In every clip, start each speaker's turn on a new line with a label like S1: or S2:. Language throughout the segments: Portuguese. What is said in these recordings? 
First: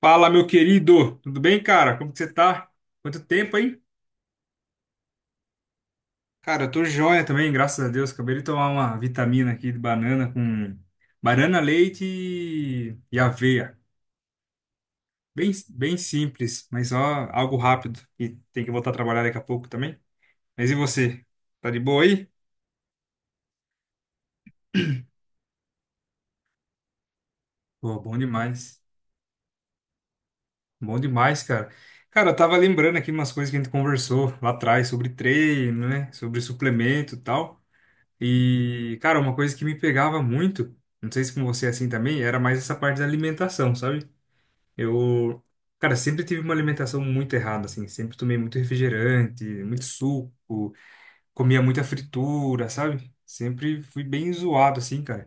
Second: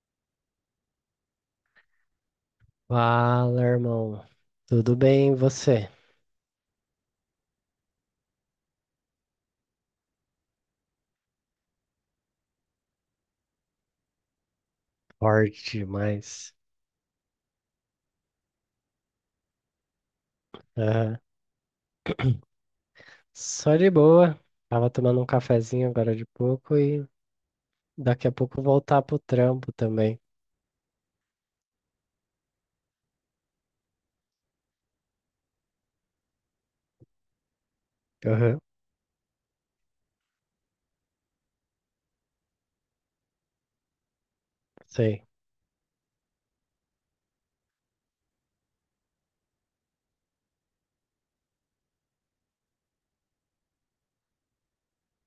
S1: Fala, meu querido! Tudo bem, cara? Como que você tá? Quanto tempo,
S2: Fala,
S1: hein?
S2: irmão. Tudo bem, e você?
S1: Cara, eu tô joia também, graças a Deus. Acabei de tomar uma vitamina aqui de banana com banana, leite e aveia. Bem,
S2: Forte
S1: bem
S2: demais.
S1: simples, mas ó, algo rápido. E tem que voltar a trabalhar daqui a pouco também. Mas e
S2: Aham.
S1: você? Tá de boa aí?
S2: Só de boa. Tava tomando um cafezinho agora de pouco e
S1: Pô, bom
S2: daqui a pouco
S1: demais.
S2: voltar pro trampo também.
S1: Bom demais, cara. Cara, eu tava lembrando aqui umas coisas que a gente conversou lá atrás sobre treino, né? Sobre suplemento e tal.
S2: Aham.
S1: E, cara, uma coisa que me pegava muito, não sei se com você é assim também, era mais essa parte da alimentação, sabe?
S2: Sei.
S1: Eu, cara, sempre tive uma alimentação muito errada, assim, sempre tomei muito refrigerante, muito suco, comia muita fritura, sabe? Sempre fui bem zoado, assim, cara.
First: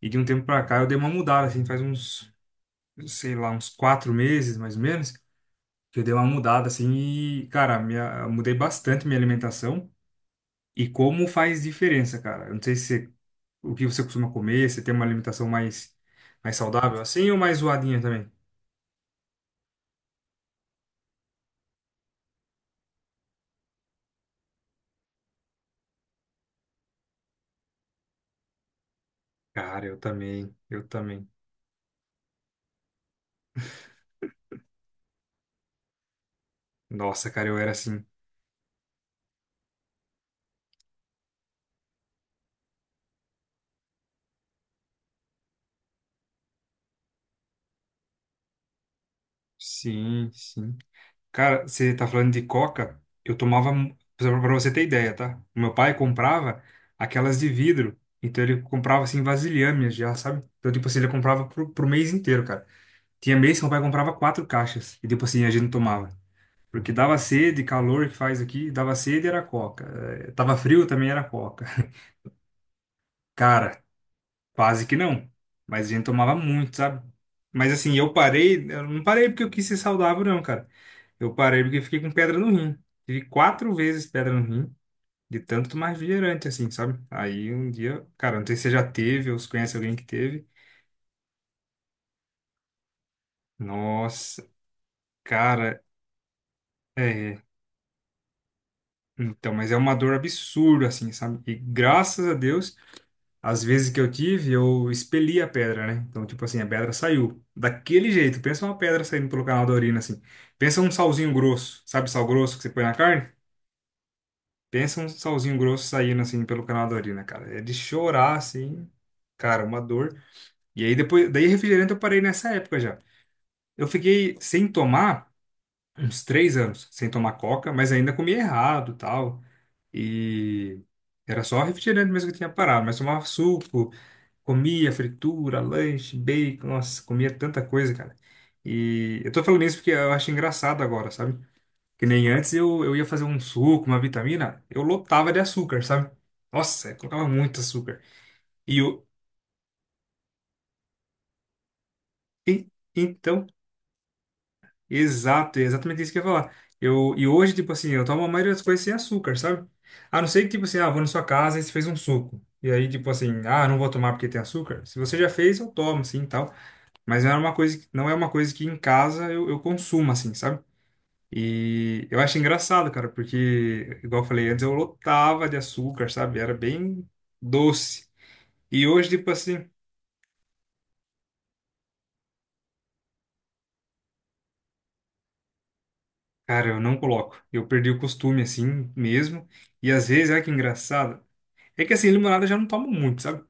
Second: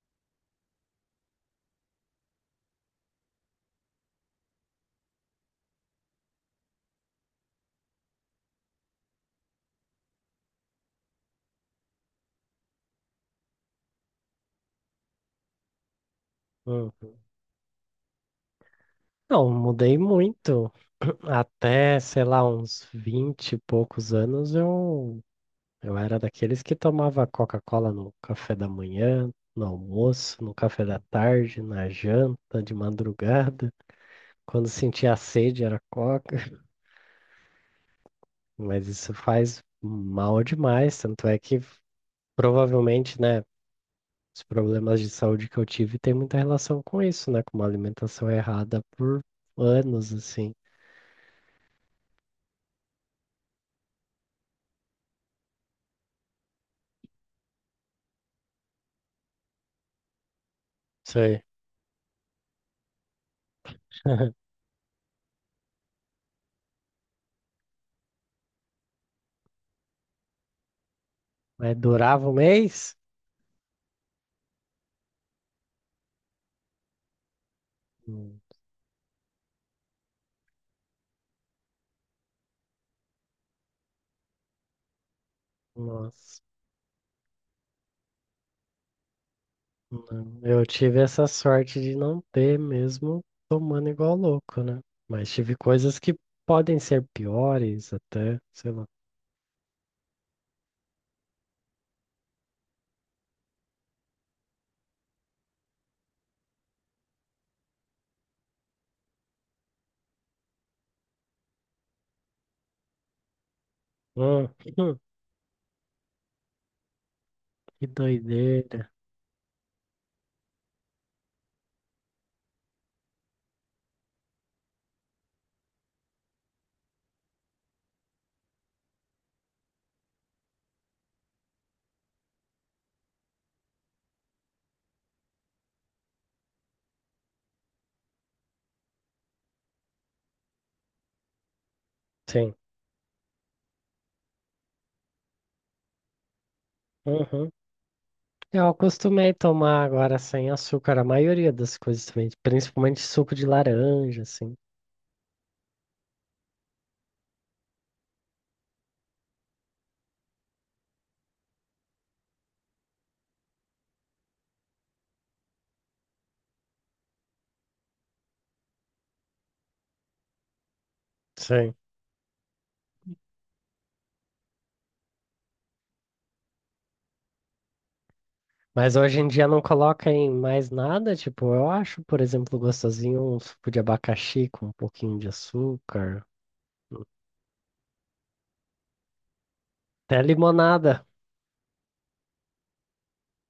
S1: E de um tempo pra cá eu dei uma mudada, assim, faz uns, sei lá, uns quatro meses, mais ou menos, que eu dei uma mudada, assim, e, cara, minha, mudei bastante minha alimentação. E como faz diferença, cara? Eu não sei se você o que você costuma comer? Você tem uma alimentação mais, mais saudável
S2: Uhum.
S1: assim ou mais zoadinha também?
S2: Não, mudei muito. Até, sei lá, uns 20 e poucos anos eu era daqueles que tomava Coca-Cola no café da manhã, no
S1: Cara, eu
S2: almoço,
S1: também,
S2: no café
S1: eu
S2: da
S1: também.
S2: tarde, na janta, de madrugada. Quando sentia sede era Coca.
S1: Nossa, cara, eu era assim.
S2: Mas isso faz mal demais, tanto é que provavelmente, né, os problemas de saúde que eu tive tem muita relação com isso, né, com uma alimentação errada por anos,
S1: Sim,
S2: assim.
S1: sim. Cara, você tá falando de coca? Eu tomava, mu- pra você ter ideia, tá? O meu pai comprava aquelas de vidro. Então ele comprava assim vasilhames já, sabe? Então, tipo assim, ele
S2: Sei.
S1: comprava pro, pro mês inteiro, cara. Tinha mês que meu pai comprava quatro caixas. E tipo assim, a gente não tomava. Porque dava sede, calor que faz aqui, dava sede era coca. Tava frio também era coca.
S2: Mas durava um mês?
S1: Cara, quase que não. Mas a gente tomava muito, sabe? Mas assim, eu
S2: Hum.
S1: parei, eu não parei porque eu quis ser saudável, não, cara. Eu parei porque fiquei com pedra no rim. Tive quatro vezes pedra no rim, de tanto tomar
S2: Nossa,
S1: refrigerante, assim, sabe? Aí um dia, cara, não sei se você já teve ou se conhece alguém que
S2: não.
S1: teve.
S2: Eu tive essa sorte de não ter mesmo tomando igual
S1: Nossa,
S2: louco, né? Mas tive
S1: cara,
S2: coisas que podem ser
S1: é.
S2: piores até, sei lá.
S1: Então, mas é uma dor absurda, assim, sabe? E graças a Deus. As vezes que eu tive, eu expeli a pedra, né? Então, tipo assim, a pedra saiu. Daquele jeito. Pensa uma pedra saindo pelo canal da urina, assim. Pensa um salzinho grosso. Sabe sal grosso que você põe na carne?
S2: Hum.
S1: Pensa
S2: Hum,
S1: um salzinho grosso saindo, assim, pelo canal da urina, cara. É de
S2: que
S1: chorar, assim.
S2: doideira.
S1: Cara, uma dor. E aí, depois... Daí, refrigerante eu parei nessa época já. Eu fiquei sem tomar uns três anos. Sem tomar coca, mas ainda comia errado, tal. E... Era só refrigerante mesmo que eu tinha parado. Mas tomava suco. Comia fritura, lanche, bacon, nossa, comia tanta coisa, cara. E eu tô falando isso porque eu acho engraçado agora, sabe? Que nem antes
S2: Sim.
S1: eu ia fazer um suco, uma vitamina, eu lotava de açúcar, sabe? Nossa, eu colocava
S2: Uhum.
S1: muito açúcar.
S2: Eu
S1: E eu,
S2: acostumei tomar agora sem açúcar a maioria das coisas também,
S1: e-
S2: principalmente suco de
S1: então,
S2: laranja, assim.
S1: exato, é exatamente isso que eu ia falar. Eu, e hoje, tipo assim, eu tomo a maioria das coisas sem açúcar, sabe? A não ser que, tipo assim, ah, vou na sua casa e você fez um suco. E aí, tipo assim, ah, não vou tomar porque tem açúcar. Se você já fez, eu tomo, assim tal. Mas não é uma coisa, que- não é uma coisa que em casa eu consumo, assim, sabe?
S2: Sim.
S1: E eu acho engraçado, cara, porque, igual eu falei antes, eu lotava de açúcar, sabe? Era bem doce. E
S2: Mas
S1: hoje,
S2: hoje em
S1: tipo
S2: dia não
S1: assim,
S2: coloca em mais nada, tipo, eu acho, por exemplo, gostosinho um suco de abacaxi com um pouquinho de açúcar,
S1: cara, eu não coloco. Eu perdi o costume, assim, mesmo. E às
S2: até
S1: vezes, olha que
S2: limonada.
S1: engraçado. É que assim, limonada eu já não tomo muito, sabe?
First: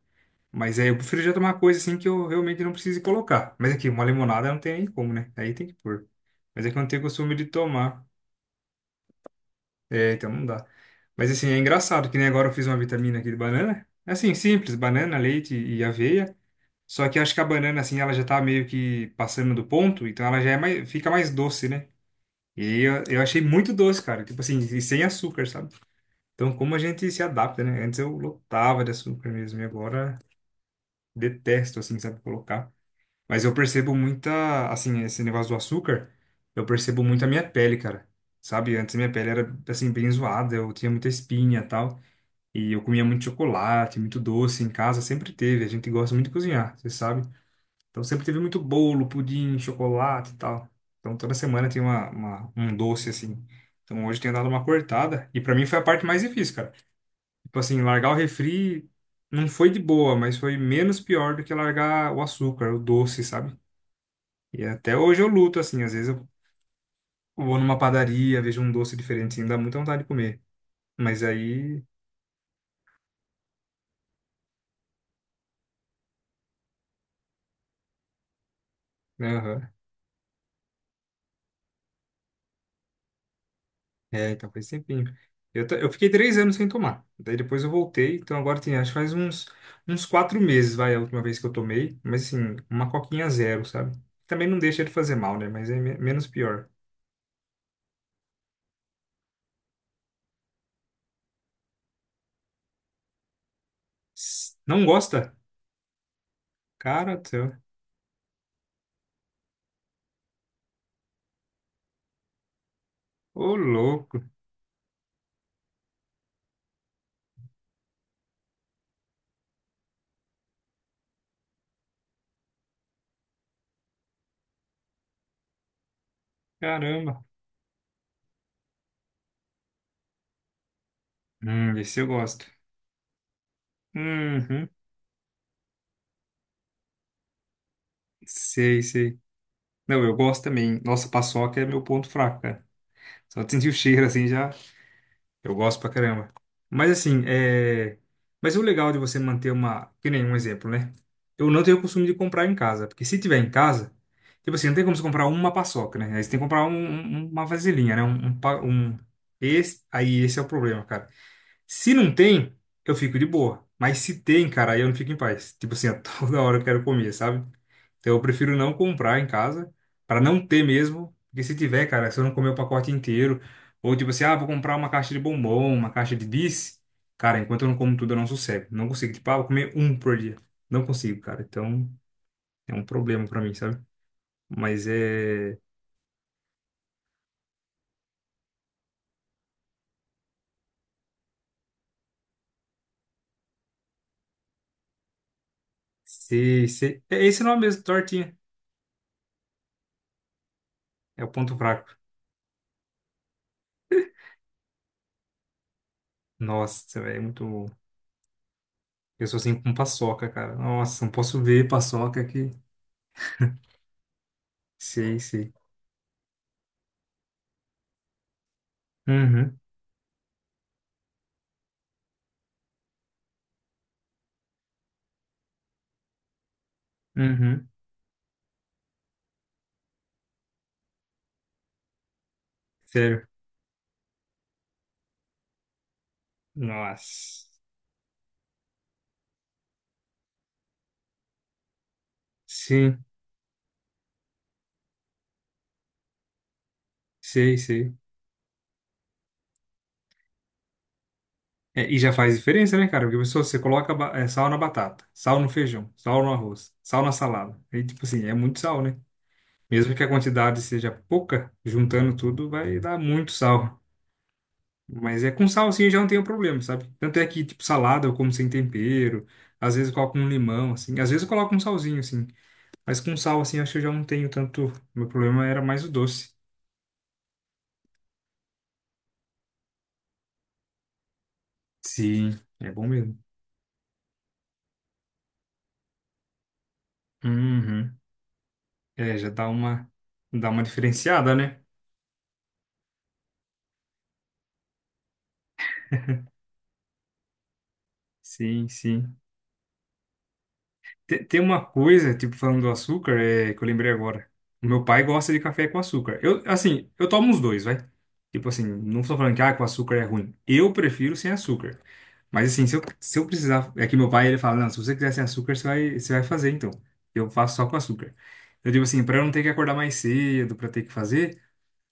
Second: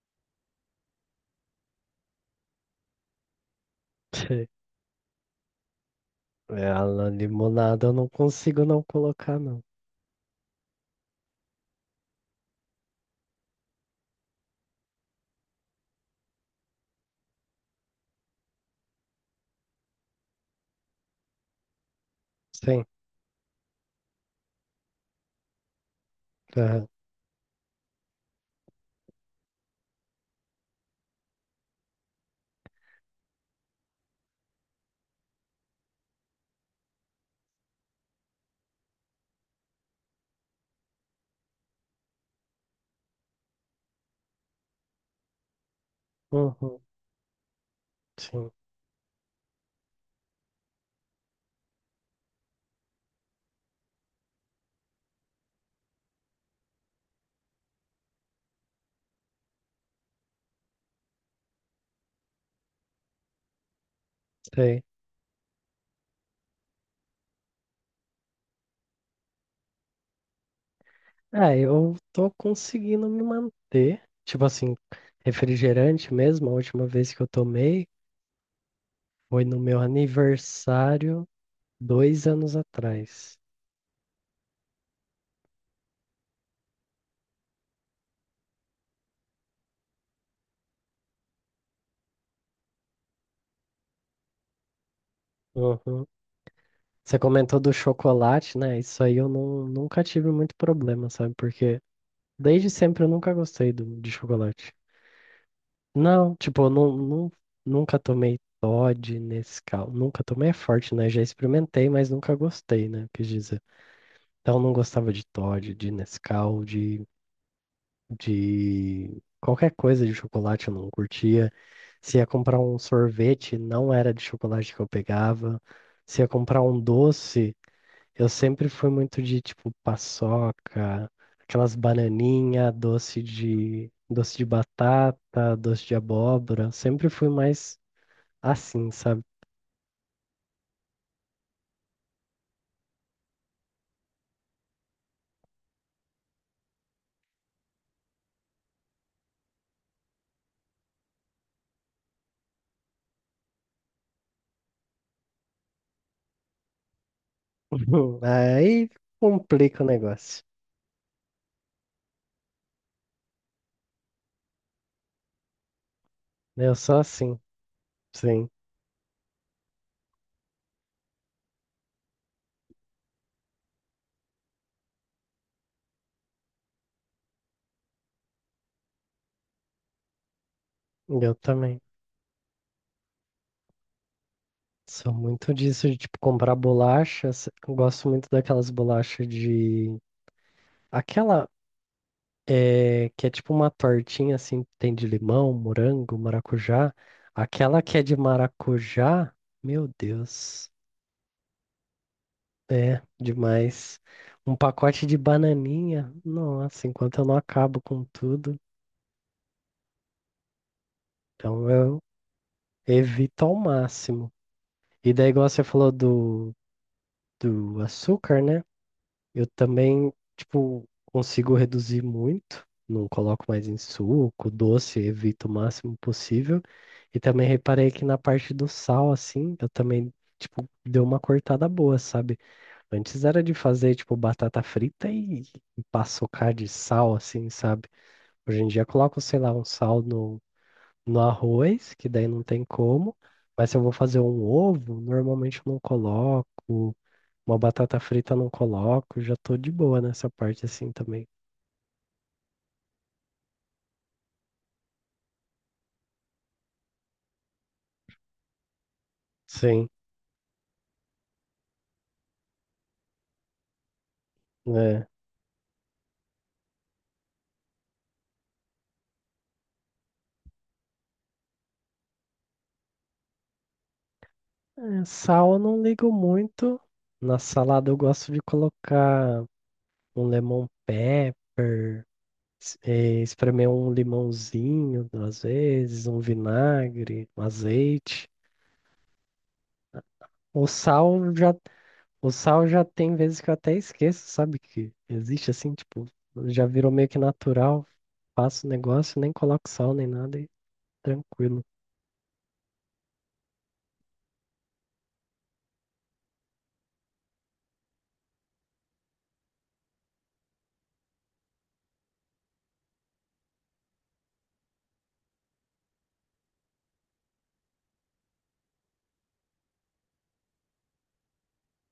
S1: Mas é, eu prefiro já tomar coisa assim que eu realmente não precise colocar. Mas aqui, uma limonada não tem nem como, né? Aí tem que pôr. Mas
S2: É,
S1: é que eu
S2: a
S1: não tenho costume de
S2: limonada eu
S1: tomar.
S2: não consigo não colocar, não.
S1: É, então não dá. Mas assim, é engraçado que nem agora eu fiz uma vitamina aqui de banana. Assim, simples, banana, leite e aveia. Só que acho que a banana, assim, ela já tá meio que passando do ponto, então ela já é mais, fica mais doce, né? E aí
S2: Sim.
S1: eu achei muito doce, cara. Tipo assim, e sem açúcar, sabe? Então como a
S2: Aham.
S1: gente se adapta, né? Antes eu lotava de açúcar mesmo, e agora detesto, assim, sabe, colocar. Mas eu percebo muita, assim, esse negócio do açúcar, eu percebo muito a minha pele, cara. Sabe? Antes minha pele era, assim, bem zoada, eu tinha muita espinha e tal. E eu comia muito chocolate, muito doce em casa, sempre teve. A gente gosta muito de cozinhar,
S2: Uhum.
S1: você sabe? Então sempre teve
S2: Sim.
S1: muito bolo, pudim, chocolate e tal. Então toda semana tem uma- um doce assim. Então hoje eu tenho dado uma cortada. E pra mim foi a parte mais difícil, cara. Tipo assim, largar o refri não foi de boa, mas foi menos pior do que largar o açúcar, o doce, sabe? E
S2: Sei.
S1: até hoje eu luto, assim. Às vezes eu vou numa padaria, vejo um doce diferente, assim, dá muita vontade de comer. Mas
S2: É,
S1: aí.
S2: eu tô conseguindo me manter. Tipo assim, refrigerante mesmo, a última vez que eu tomei. Foi no
S1: Aham.
S2: meu aniversário 2 anos atrás.
S1: É, então faz tempinho. Eu, ta- eu fiquei três anos sem tomar. Daí depois eu voltei. Então agora tem, acho que faz uns, uns quatro meses, vai, a última vez que eu tomei. Mas assim, uma coquinha zero, sabe? Também não deixa de fazer mal, né? Mas é me-
S2: Uhum.
S1: menos pior.
S2: Você comentou do chocolate, né? Isso aí eu não, nunca tive muito problema, sabe? Porque desde sempre eu nunca gostei de
S1: S-
S2: chocolate.
S1: Não gosta?
S2: Não, tipo, eu não,
S1: Cara do
S2: não-
S1: céu.
S2: nunca tomei Toddy, Nescau. Nunca tomei é forte, né? Já experimentei, mas nunca gostei, né? Quis
S1: Ô,
S2: dizer.
S1: louco.
S2: Então eu não gostava de Toddy, de Nescau, de qualquer coisa de chocolate eu não curtia. Se ia comprar um sorvete, não era de chocolate que eu pegava. Se ia comprar um
S1: Caramba.
S2: doce, eu sempre fui muito de tipo paçoca, aquelas
S1: Esse eu gosto.
S2: bananinha, doce de
S1: Uhum.
S2: batata, doce de abóbora. Sempre fui mais
S1: Sei,
S2: assim,
S1: sei.
S2: sabe?
S1: Não, eu gosto também. Nossa, paçoca é meu ponto fraco, cara. Só de sentir o cheiro, assim, já. Eu gosto pra caramba. Mas assim, é... Mas o legal de você manter uma... Que nem um exemplo, né? Eu não tenho o costume de comprar em casa. Porque se tiver em casa... Tipo assim, não tem como você comprar uma paçoca, né? Aí você tem que comprar um- um- uma vasilhinha, né? Um, pa-
S2: Aí
S1: um... Esse...
S2: complica o
S1: Aí esse é
S2: negócio.
S1: o problema, cara. Se não tem, eu fico de boa. Mas se tem, cara, aí eu não fico em paz. Tipo assim, a toda hora eu
S2: Eu
S1: quero
S2: sou
S1: comer,
S2: assim,
S1: sabe? Então eu
S2: sim,
S1: prefiro não comprar em casa, pra não ter mesmo. Porque se tiver, cara, se eu não comer o pacote inteiro, ou tipo assim, ah, vou comprar uma caixa de bombom, uma caixa de bis, cara, enquanto eu não como tudo, eu não sossego. Não consigo, tipo, ah, vou comer um por dia. Não consigo,
S2: eu
S1: cara.
S2: também.
S1: Então é um problema pra mim, sabe? Mas
S2: Sou muito
S1: é.
S2: disso de tipo comprar bolachas. Gosto muito daquelas bolachas de aquela. É, que é tipo uma tortinha assim, tem de limão, morango,
S1: Se,
S2: maracujá.
S1: se... É esse o nome
S2: Aquela
S1: mesmo,
S2: que é de
S1: tortinha.
S2: maracujá, meu Deus,
S1: É o ponto fraco.
S2: é demais. Um pacote de bananinha, nossa,
S1: Nossa, velho,
S2: enquanto
S1: é
S2: eu não
S1: muito.
S2: acabo com tudo,
S1: Eu sou assim com paçoca, cara. Nossa, não posso ver
S2: então eu
S1: paçoca aqui.
S2: evito ao máximo. E
S1: Sei,
S2: daí, igual
S1: sei.
S2: você falou do açúcar, né? Eu
S1: Uhum,
S2: também, tipo, consigo reduzir muito, não coloco mais em suco, doce, evito o máximo possível. E também
S1: uhum.
S2: reparei que na parte do sal, assim, eu também, tipo, deu uma cortada boa, sabe? Antes
S1: Sério.
S2: era de fazer, tipo, batata frita e paçocar de sal,
S1: Nossa.
S2: assim, sabe? Hoje em dia eu coloco, sei lá, um sal no arroz, que daí não tem
S1: Sim,
S2: como. Mas se eu vou fazer um ovo, normalmente eu não coloco.
S1: sei,
S2: Uma
S1: sei.
S2: batata frita eu não coloco, já tô de boa nessa parte assim também.
S1: É, e já faz diferença, né, cara? Porque a pessoa, você coloca ba- é, sal na batata, sal no feijão, sal no arroz, sal na salada. E, tipo assim, é muito sal, né?
S2: Sim,
S1: Mesmo que a quantidade seja pouca, juntando tudo, vai dar muito sal.
S2: é.
S1: Mas é com sal, assim, eu já não tenho problema, sabe? Tanto é que, tipo, salada eu como sem tempero. Às vezes eu coloco um limão, assim. Às vezes eu coloco um salzinho, assim. Mas com sal, assim, acho que eu já não tenho tanto.
S2: É,
S1: Meu problema
S2: sal eu
S1: era
S2: não
S1: mais o
S2: ligo
S1: doce.
S2: muito. Na salada eu gosto de colocar um lemon pepper,
S1: Sim, é bom mesmo.
S2: espremer um limãozinho, às vezes, um vinagre, um
S1: Uhum.
S2: azeite.
S1: É, já dá uma
S2: O sal
S1: diferenciada,
S2: já,
S1: né?
S2: o sal já tem vezes que eu até esqueço, sabe? Que existe assim, tipo, já virou meio que natural. Faço
S1: Sim,
S2: o
S1: sim.
S2: negócio, nem coloco sal nem nada e
S1: Te- Tem
S2: tranquilo.
S1: uma coisa, tipo, falando do açúcar, é, que eu lembrei agora. O meu pai gosta de café com açúcar. Eu, assim, eu tomo os dois, vai. Tipo assim, não estou falando que ah, com açúcar é ruim. Eu prefiro sem açúcar. Mas assim, se eu precisar. É que meu pai, ele fala: não, se você quiser sem açúcar, você vai fazer então. Eu faço só com açúcar. Eu digo assim, para eu não ter que acordar mais cedo, para ter que fazer,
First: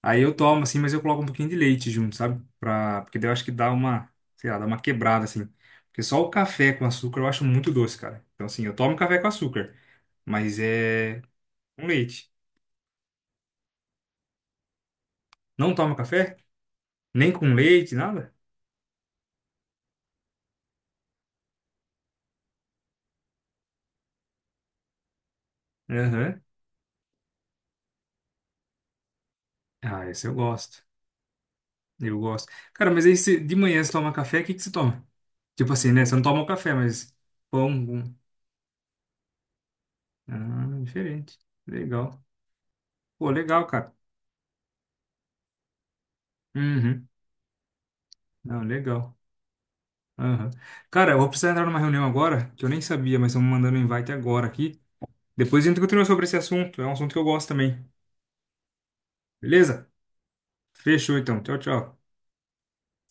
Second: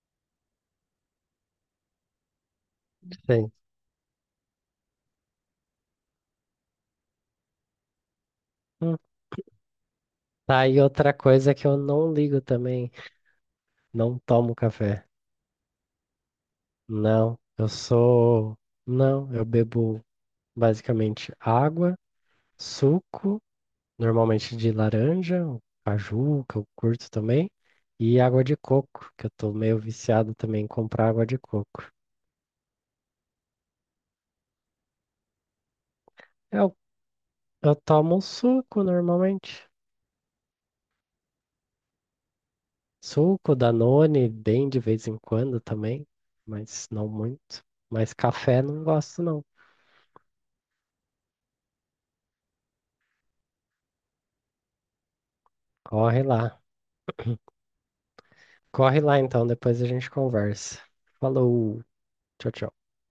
S1: aí eu tomo, assim, mas eu coloco um pouquinho de leite junto, sabe? Pra... Porque daí eu acho que
S2: Sim.
S1: dá uma, sei lá, dá uma quebrada, assim. Porque só o café com açúcar eu acho muito doce, cara. Então, assim, eu tomo café com açúcar, mas
S2: Tá aí outra
S1: é
S2: coisa que eu
S1: com
S2: não
S1: leite.
S2: ligo também. Não tomo café.
S1: Não tomo café? Nem
S2: Não,
S1: com
S2: eu
S1: leite, nada?
S2: sou. Não, eu bebo basicamente água, suco, normalmente de laranja, ou
S1: Aham.
S2: caju, que eu curto também, e água de coco, que eu tô meio
S1: Ah, esse eu
S2: viciado também em
S1: gosto.
S2: comprar água de coco.
S1: Eu gosto. Cara, mas aí você- de manhã você toma café, o que que você toma? Tipo assim, né? Você não toma o café,
S2: Eu,
S1: mas
S2: eu
S1: pão. Com-
S2: tomo suco normalmente.
S1: Ah, diferente. Legal. Pô,
S2: Suco,
S1: legal, cara.
S2: Danone, bem de vez em quando também, mas não
S1: Uhum.
S2: muito. Mas
S1: Não,
S2: café não
S1: legal.
S2: gosto, não.
S1: Aham. Cara, eu vou precisar entrar numa reunião agora, que eu nem sabia, mas estão me mandando um invite agora aqui. Depois a gente continua
S2: Corre
S1: sobre esse
S2: lá.
S1: assunto, é um assunto que eu gosto também.
S2: Corre lá então, depois a
S1: Beleza?
S2: gente conversa.
S1: Fechou então. Tchau,
S2: Falou,
S1: tchau.
S2: tchau, tchau.